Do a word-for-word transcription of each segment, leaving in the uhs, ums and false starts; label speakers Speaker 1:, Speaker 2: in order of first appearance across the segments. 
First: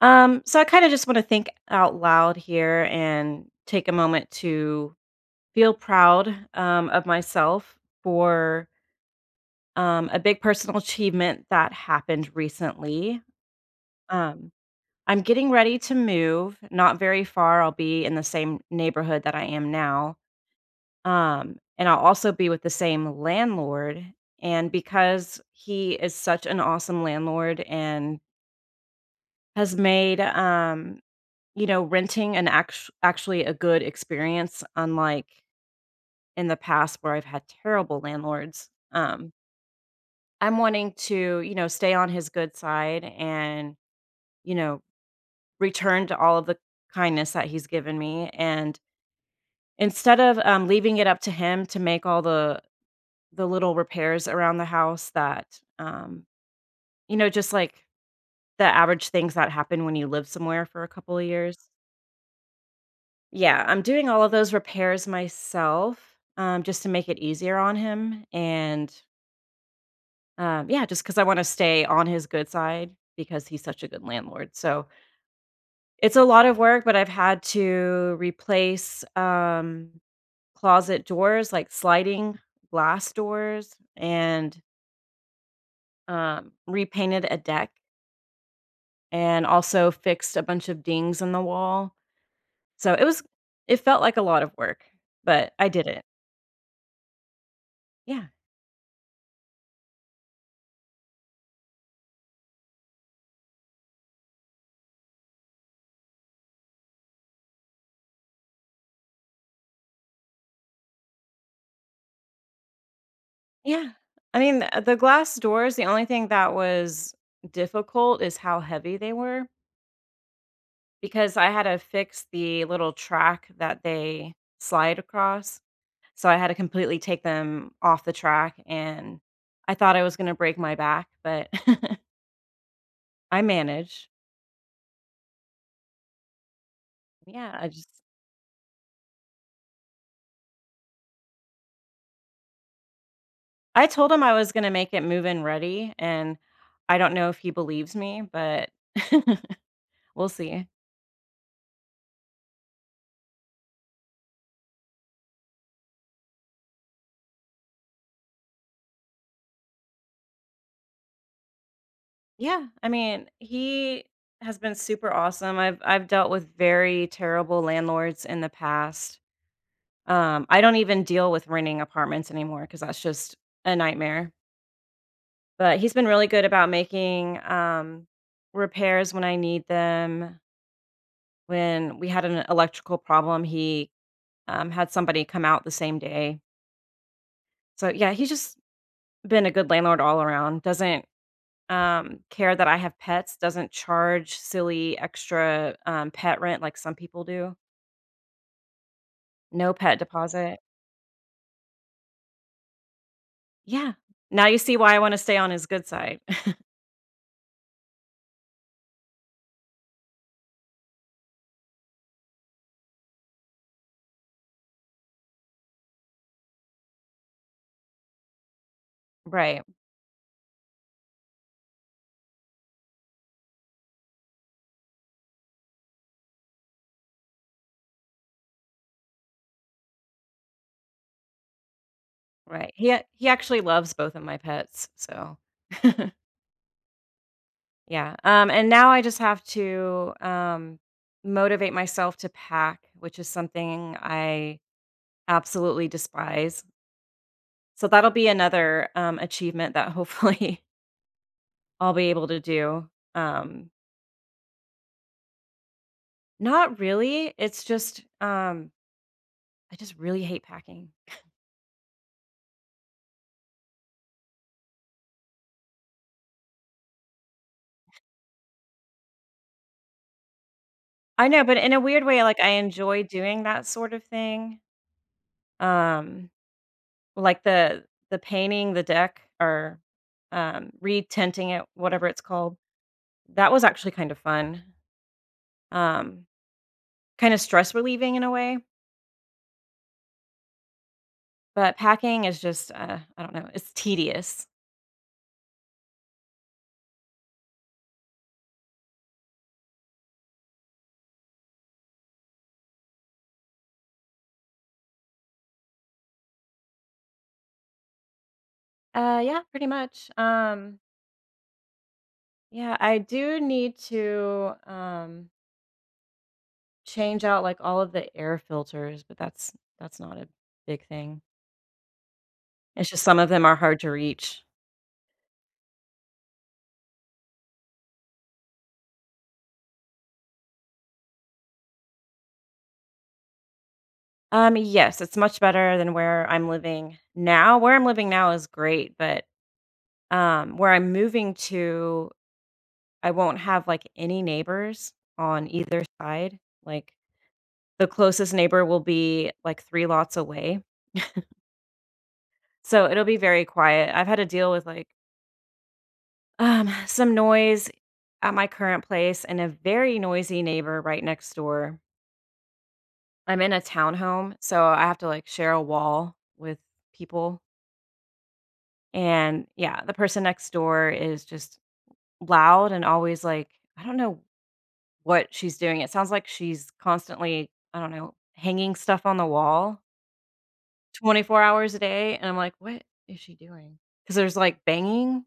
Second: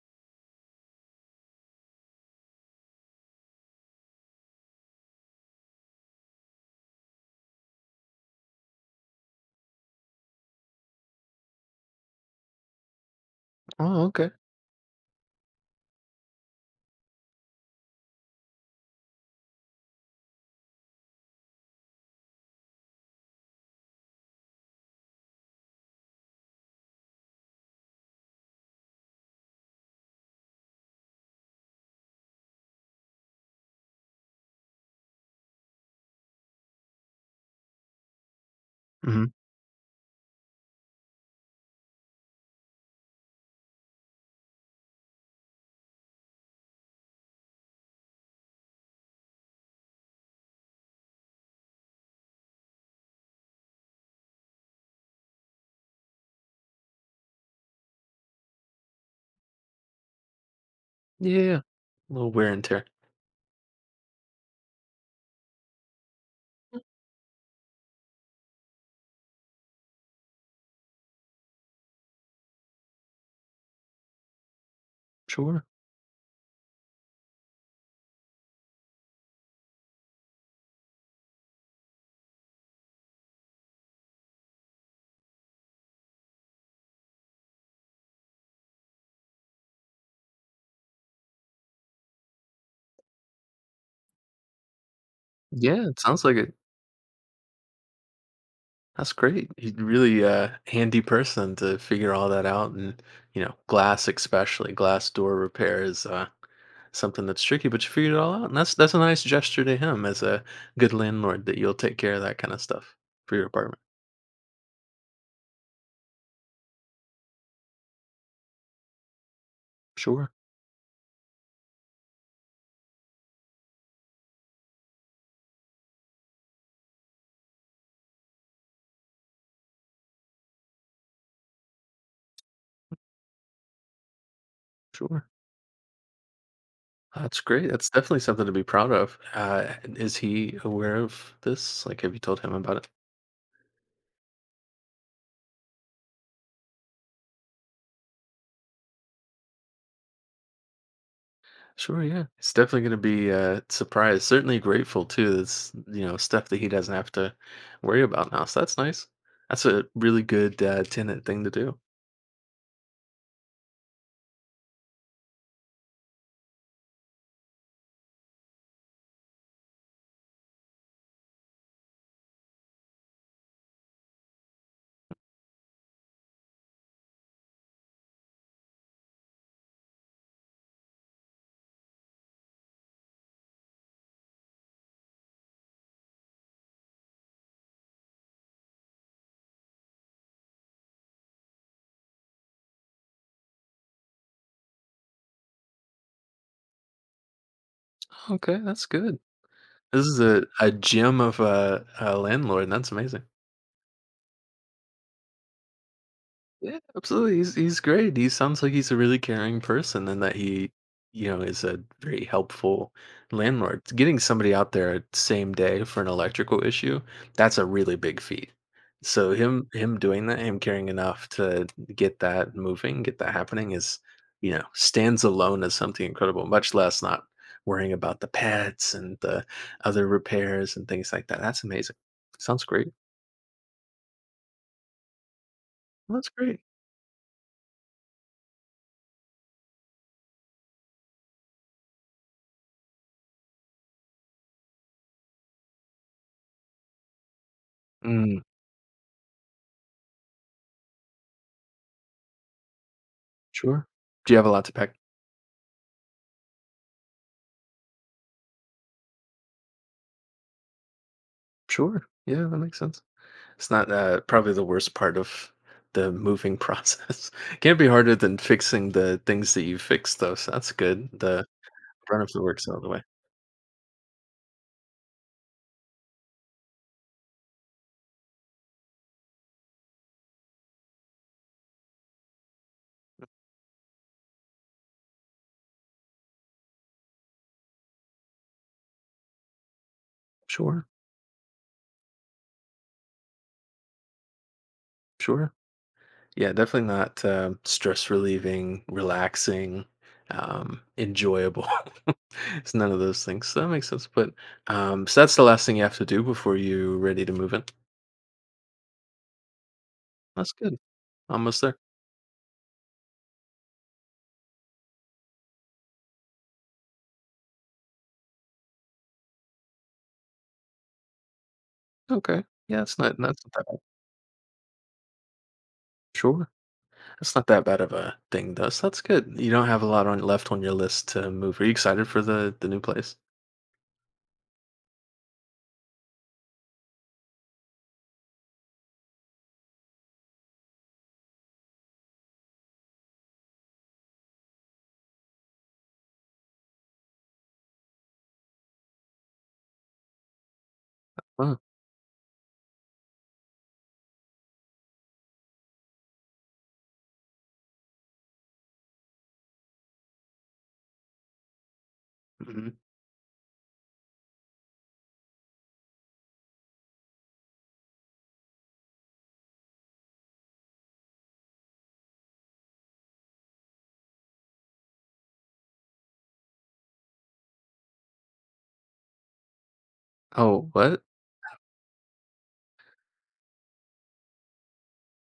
Speaker 1: Um, so I kind of just want to think out loud here and take a moment to feel proud um, of myself for um, a big personal achievement that happened recently.
Speaker 2: Oh, okay.
Speaker 1: Um, I'm getting ready to move, not very far. I'll be in the same neighborhood that I am now. Um, and I'll also be with the same landlord. And because he is such an awesome landlord and has made um, You know, renting an act actually a good experience, unlike in the past where I've had terrible landlords.
Speaker 2: Hmm.
Speaker 1: Um, I'm wanting to, you know, stay on his good side and, you know, return to all of the kindness that he's given me. And instead of um, leaving it up to him to make all the the little repairs around the house that, um, you know, just like the average things that happen when you live somewhere for a couple of
Speaker 2: Yeah,
Speaker 1: years.
Speaker 2: yeah. A little wear and tear.
Speaker 1: Yeah, I'm doing all of those repairs myself, um, just to make it easier on him, and, um, yeah, just because I wanna stay on his good side because he's such a good landlord, so,
Speaker 2: Sure.
Speaker 1: it's a lot of work, but I've had to replace, um, closet doors, like sliding glass doors, and, um, repainted a deck, and also fixed a bunch of dings in the wall, so it was it felt like a lot of work, but I did
Speaker 2: Yeah, it
Speaker 1: it.
Speaker 2: sounds like it.
Speaker 1: Yeah.
Speaker 2: That's great. He's really a handy person to figure all that out. And, you know, glass especially, glass door repair is uh, something that's tricky, but you figured it all out. And that's that's a nice gesture to him as a good landlord that you'll take care of that kind of stuff for your apartment.
Speaker 1: Yeah. I mean, uh, the glass doors, the only thing that was difficult is how heavy they were
Speaker 2: Sure,
Speaker 1: because I had to fix the little track that they slide across. So I had to completely take them off the track and I thought I was going to break my back, but I managed.
Speaker 2: sure. That's
Speaker 1: Yeah, I
Speaker 2: great.
Speaker 1: just
Speaker 2: That's definitely something to be proud of. Uh, is he aware of this? Like, have you told him about it?
Speaker 1: I told him I was going to make it move in ready and I don't know if he believes me, but we'll see.
Speaker 2: Sure, yeah. It's definitely going to be uh surprised. Certainly grateful too. That's, you know, stuff that he doesn't have to worry about now. So that's nice. That's a really good uh, tenant thing to do.
Speaker 1: Yeah, I mean, he has been super awesome. I've I've dealt with very terrible landlords in the past. Um, I don't even deal with renting apartments anymore because that's just a nightmare. But he's been really good about making um, repairs when I need them. When we had an electrical problem, he um, had somebody come out the same day. So yeah, he's just been a good landlord all around. Doesn't um, care that I have pets doesn't charge silly extra, um, pet rent like some people do.
Speaker 2: Okay, that's good.
Speaker 1: No pet
Speaker 2: This is a,
Speaker 1: deposit.
Speaker 2: a gem of a, a landlord. That's amazing.
Speaker 1: Yeah. Now you see why I wanna stay on his good side.
Speaker 2: Yeah, absolutely. He's he's great. He sounds like he's a really caring person, and that he, you know, is a very helpful landlord. Getting somebody out there same day for an electrical issue, that's a really big feat. So
Speaker 1: Right,
Speaker 2: him him doing that, him caring enough to get that moving, get that happening is, you know, stands alone as something incredible. Much less not worrying about the pets and the other repairs and things like that. That's amazing. Sounds
Speaker 1: right.
Speaker 2: great.
Speaker 1: He a he actually loves both of my pets, so
Speaker 2: Well, that's great.
Speaker 1: Yeah, um, and now I just have to, um, motivate myself to pack, which is something I absolutely despise. So that'll be
Speaker 2: Mm,
Speaker 1: another, um, achievement that hopefully I'll be able to do, um
Speaker 2: sure. Do you have a lot to pack?
Speaker 1: Not really, it's just, um, I just really hate packing.
Speaker 2: Sure. Yeah, that makes sense. It's not uh, probably the worst part of the moving process. Can't be harder than fixing the things that you fixed, though. So that's good.
Speaker 1: I know,
Speaker 2: The
Speaker 1: but in a weird
Speaker 2: run
Speaker 1: way,
Speaker 2: of
Speaker 1: like,
Speaker 2: the
Speaker 1: I
Speaker 2: work's out of the way.
Speaker 1: enjoy doing that sort of thing, um, like the the painting the deck or, um, re-tinting it, whatever it's called. That was actually kind of fun, um, kinda stress relieving in a way,
Speaker 2: Sure.
Speaker 1: but packing is just, uh, I don't know, it's tedious.
Speaker 2: Sure. Yeah, definitely not um, stress relieving, relaxing, um, enjoyable. It's none of those things. So that makes sense. But um, so that's the last thing you have to do before you're ready to move in.
Speaker 1: Uh, yeah, pretty much,
Speaker 2: That's good.
Speaker 1: um,
Speaker 2: Almost there.
Speaker 1: yeah, I do need to, um change out, like, all of the air filters, but that's that's not a big thing.
Speaker 2: Okay. Yeah,
Speaker 1: It's
Speaker 2: it's
Speaker 1: just
Speaker 2: not,
Speaker 1: some of
Speaker 2: not
Speaker 1: them
Speaker 2: that
Speaker 1: are
Speaker 2: bad.
Speaker 1: hard to reach.
Speaker 2: Sure. That's not that bad of a thing, though. So that's good. You don't have a lot on left on your list to move. Are you excited for the the new place?
Speaker 1: Um, yes, it's much better than where I'm living now. Where I'm living now is great, but, um, where I'm moving to, I won't have, like, any neighbors on either side. Like, the closest neighbor will be, like, three lots away.
Speaker 2: Oh.
Speaker 1: So, it'll be very quiet. I've had to deal with, like, um, some noise at my current place and a very noisy neighbor right next door.
Speaker 2: Mhm.
Speaker 1: I'm in a townhome, so I have to, like, share a wall with people, and yeah, the person next door is just loud and always, like I don't know what she's doing, it sounds like she's constantly, I don't know, hanging stuff on the wall
Speaker 2: Oh, what?
Speaker 1: twenty-four hours a day, and I'm like, "What is she doing? Because there's, like, banging.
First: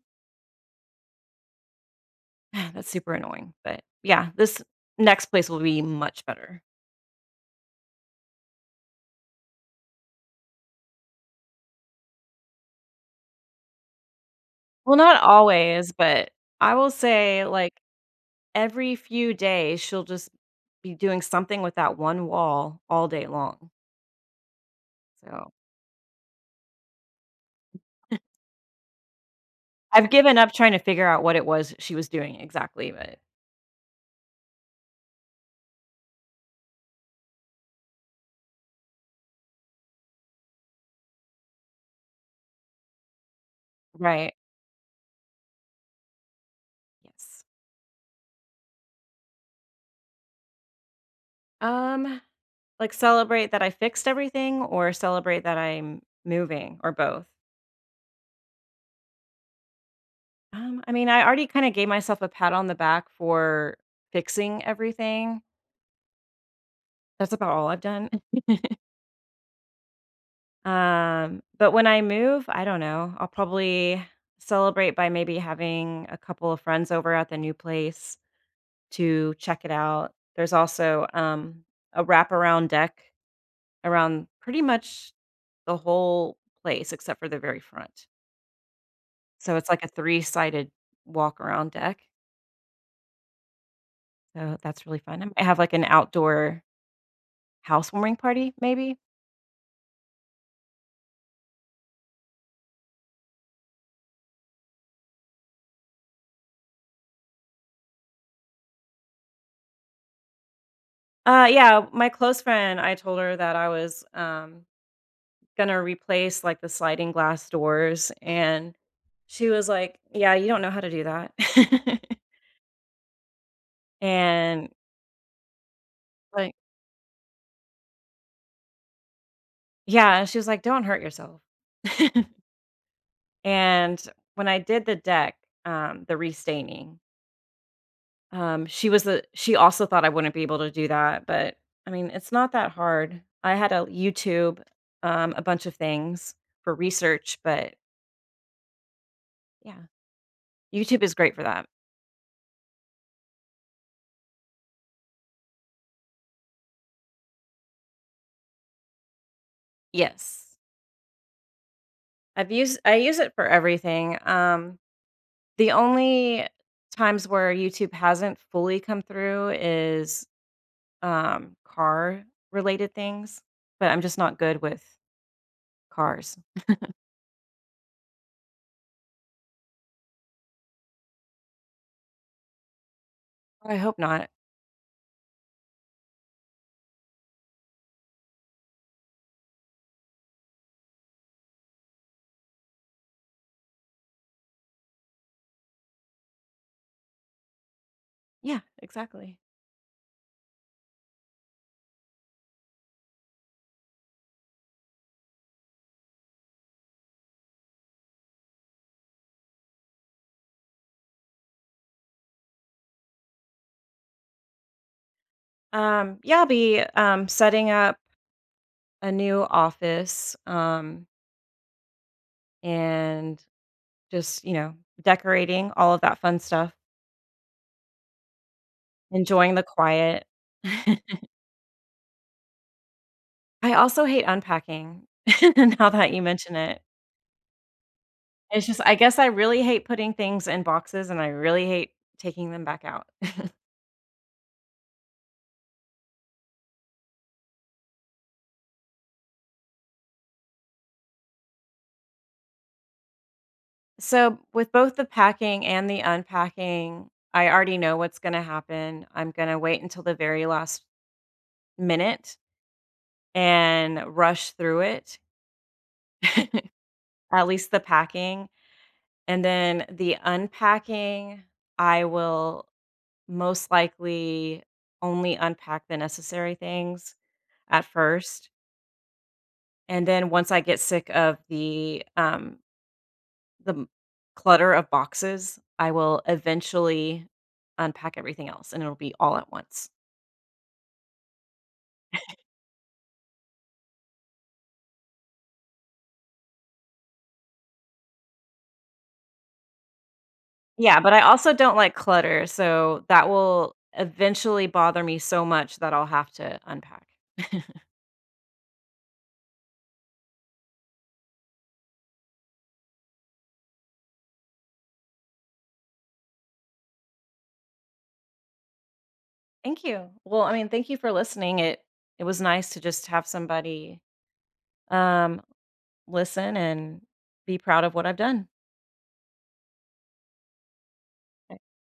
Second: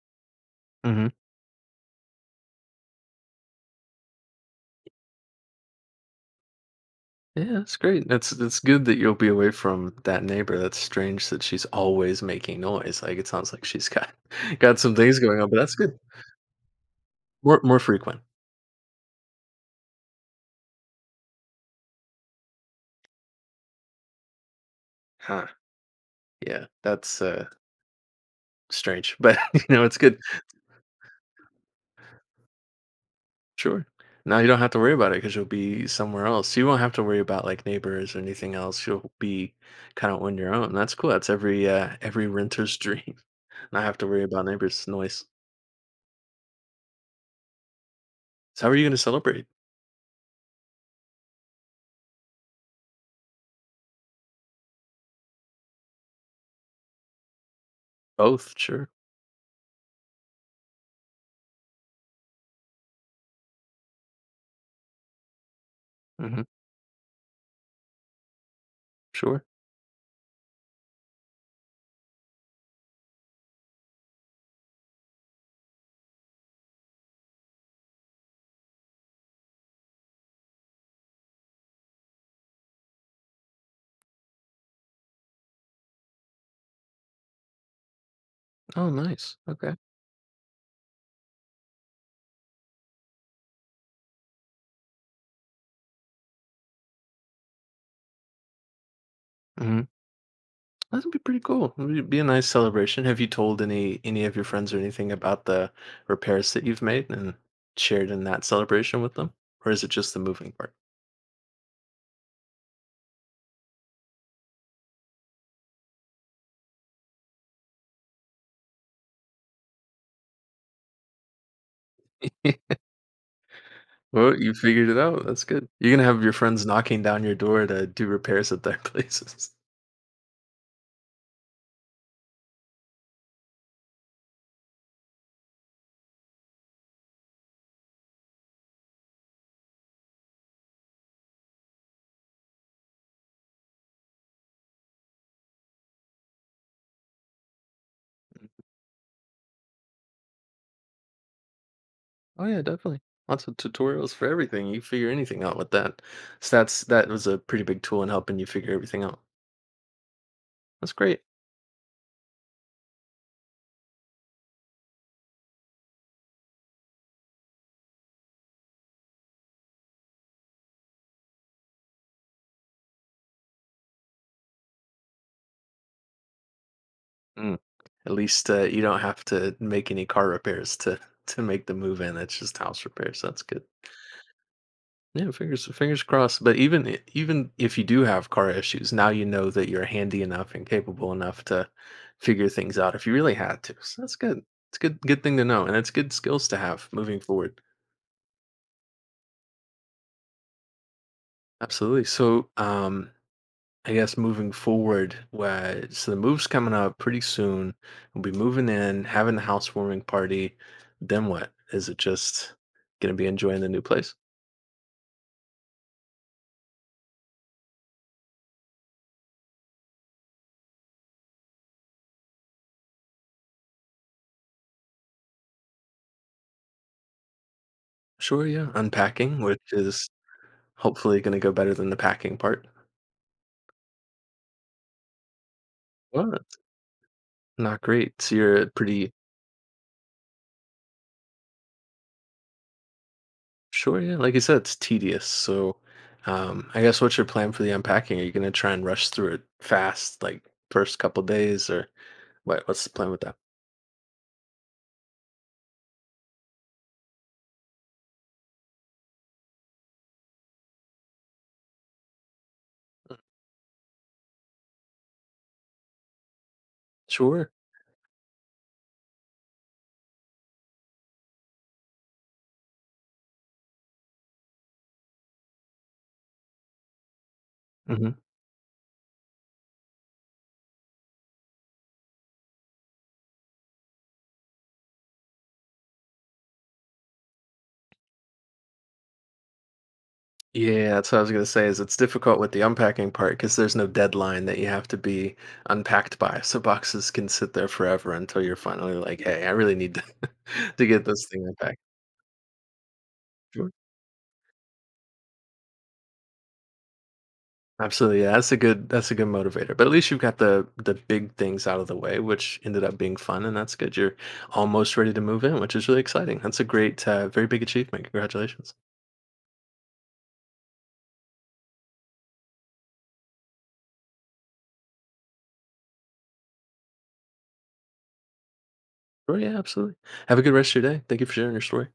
Speaker 2: Hmm.
Speaker 1: That's super annoying, but yeah, this next place will be much better.
Speaker 2: Yeah, that's great. That's that's good that you'll be away from that neighbor. That's strange that she's always making noise. Like, it sounds like she's got got some
Speaker 1: Well,
Speaker 2: things
Speaker 1: not
Speaker 2: going on, but that's
Speaker 1: always,
Speaker 2: good.
Speaker 1: but I will say,
Speaker 2: More,
Speaker 1: like
Speaker 2: more frequent.
Speaker 1: every few days, she'll just be doing something with that one wall all day long,
Speaker 2: Huh.
Speaker 1: so
Speaker 2: Yeah, that's uh strange, but you know it's
Speaker 1: I've
Speaker 2: good.
Speaker 1: given up trying to figure out what it was she was doing exactly, but
Speaker 2: Sure. Now you don't have to worry about it because you'll be somewhere else. You won't have to worry about like neighbors or anything else. You'll be kind of on your own. That's cool. That's every uh, every renter's dream. Not have to worry
Speaker 1: right.
Speaker 2: about neighbors' noise.
Speaker 1: Yes.
Speaker 2: So how are you going to celebrate?
Speaker 1: Um, like, celebrate that I fixed everything or celebrate that I'm moving or both?
Speaker 2: Both, sure.
Speaker 1: Um, I mean, I already kinda gave myself a pat on the back for fixing everything.
Speaker 2: Hmm.
Speaker 1: That's about all I've done.
Speaker 2: Sure.
Speaker 1: Um, but when I move, I don't know, I'll probably celebrate by maybe having a couple of friends over at the new place to check it out. There's also, um, a wraparound deck around pretty much the whole place except for the very front.
Speaker 2: Oh, nice.
Speaker 1: So it's
Speaker 2: Okay.
Speaker 1: like a three-sided walk around deck. So that's really fun. I might have like an outdoor housewarming party maybe.
Speaker 2: Hmm. That'd be pretty cool. It'd be a nice celebration. Have you told any any of your friends or anything about the repairs that you've made and shared in that celebration with them, or is it just the moving part?
Speaker 1: Uh, yeah, my close friend, I told her that I was, um gonna replace, like, the sliding glass doors, and she was like, "Yeah, you don't know how to do that."
Speaker 2: Well, you
Speaker 1: And,
Speaker 2: figured it out, that's good. You're gonna have your
Speaker 1: like
Speaker 2: friends knocking down your door to do repairs at their places.
Speaker 1: yeah, she was like, "Don't hurt yourself." And when I did the deck, um, the restaining, um, she was the she also thought I wouldn't be able to do that, but, I mean, it's not that hard. I had a YouTube, um, a bunch of things for research, but yeah, YouTube is great for that.
Speaker 2: Oh, yeah, definitely. Lots of tutorials for everything, you figure anything out with that. So that's that was a pretty big tool in helping you figure everything out.
Speaker 1: Yes.
Speaker 2: That's great.
Speaker 1: I've used I use it for everything, um the only times where YouTube hasn't fully come through is, um, car related things, but I'm just not good with cars.
Speaker 2: Mm. At least, uh, you don't have to make any car repairs to to make the move in, it's just house repairs, that's good.
Speaker 1: I hope not.
Speaker 2: Yeah, fingers fingers crossed. But even i- even if you do have car issues, now you know that you're handy enough and capable enough to figure things out if you really had to. So that's good. It's good good thing to know, and it's good skills to have moving forward.
Speaker 1: Yeah, exactly.
Speaker 2: Absolutely. So, um, I guess moving forward, where so the move's coming up pretty soon. We'll be moving in, having the housewarming party. Then what? Is it just gonna be enjoying the new place?
Speaker 1: Um, yeah, I'll be, um, setting up a new office, um, and just, you know, decorating, all of that fun stuff,
Speaker 2: Sure, yeah. Unpacking,
Speaker 1: enjoying the
Speaker 2: which is
Speaker 1: quiet.
Speaker 2: hopefully gonna go better than the packing part.
Speaker 1: I also hate unpacking now that you
Speaker 2: What?
Speaker 1: mention it.
Speaker 2: Not great. So
Speaker 1: It's
Speaker 2: you're
Speaker 1: just I
Speaker 2: pretty
Speaker 1: guess I really hate putting things in boxes, and I really hate taking them back out.
Speaker 2: sure, yeah. Like you said, it's tedious. So, um, I guess what's your plan for the unpacking? Are you gonna try and rush through it fast, like first couple days, or what? What's the plan with that?
Speaker 1: So, with both the packing and the unpacking, I already know what's gonna happen. I'm gonna wait until the very last minute and rush through it, at
Speaker 2: Sure.
Speaker 1: least the packing. And then the unpacking, I will most likely only unpack the necessary things at
Speaker 2: Hmm.
Speaker 1: first. And then once I get sick of the, um the m- clutter of boxes, I will eventually unpack everything else and it'll be all at once.
Speaker 2: Yeah, that's what I was gonna say. Is it's difficult with the unpacking part because there's no deadline that you have to be unpacked by, so boxes can sit there forever until you're finally like, "Hey, I really need to to
Speaker 1: Yeah,
Speaker 2: get
Speaker 1: but I
Speaker 2: this thing
Speaker 1: also don't
Speaker 2: unpacked."
Speaker 1: like clutter, so that will eventually bother me so much that I'll have to unpack.
Speaker 2: Absolutely, yeah, that's a good that's a good motivator. But at least you've got the the big things out of the way, which ended up being fun, and that's good. You're almost ready to move in, which is really exciting. That's a great, uh, very big achievement. Congratulations.
Speaker 1: Thank you. Well, I mean, thank you for listening. It it was nice to just have somebody um listen and be proud of what I've done.
Speaker 2: Sure, yeah, absolutely. Have a good rest of your day. Thank you for sharing your story.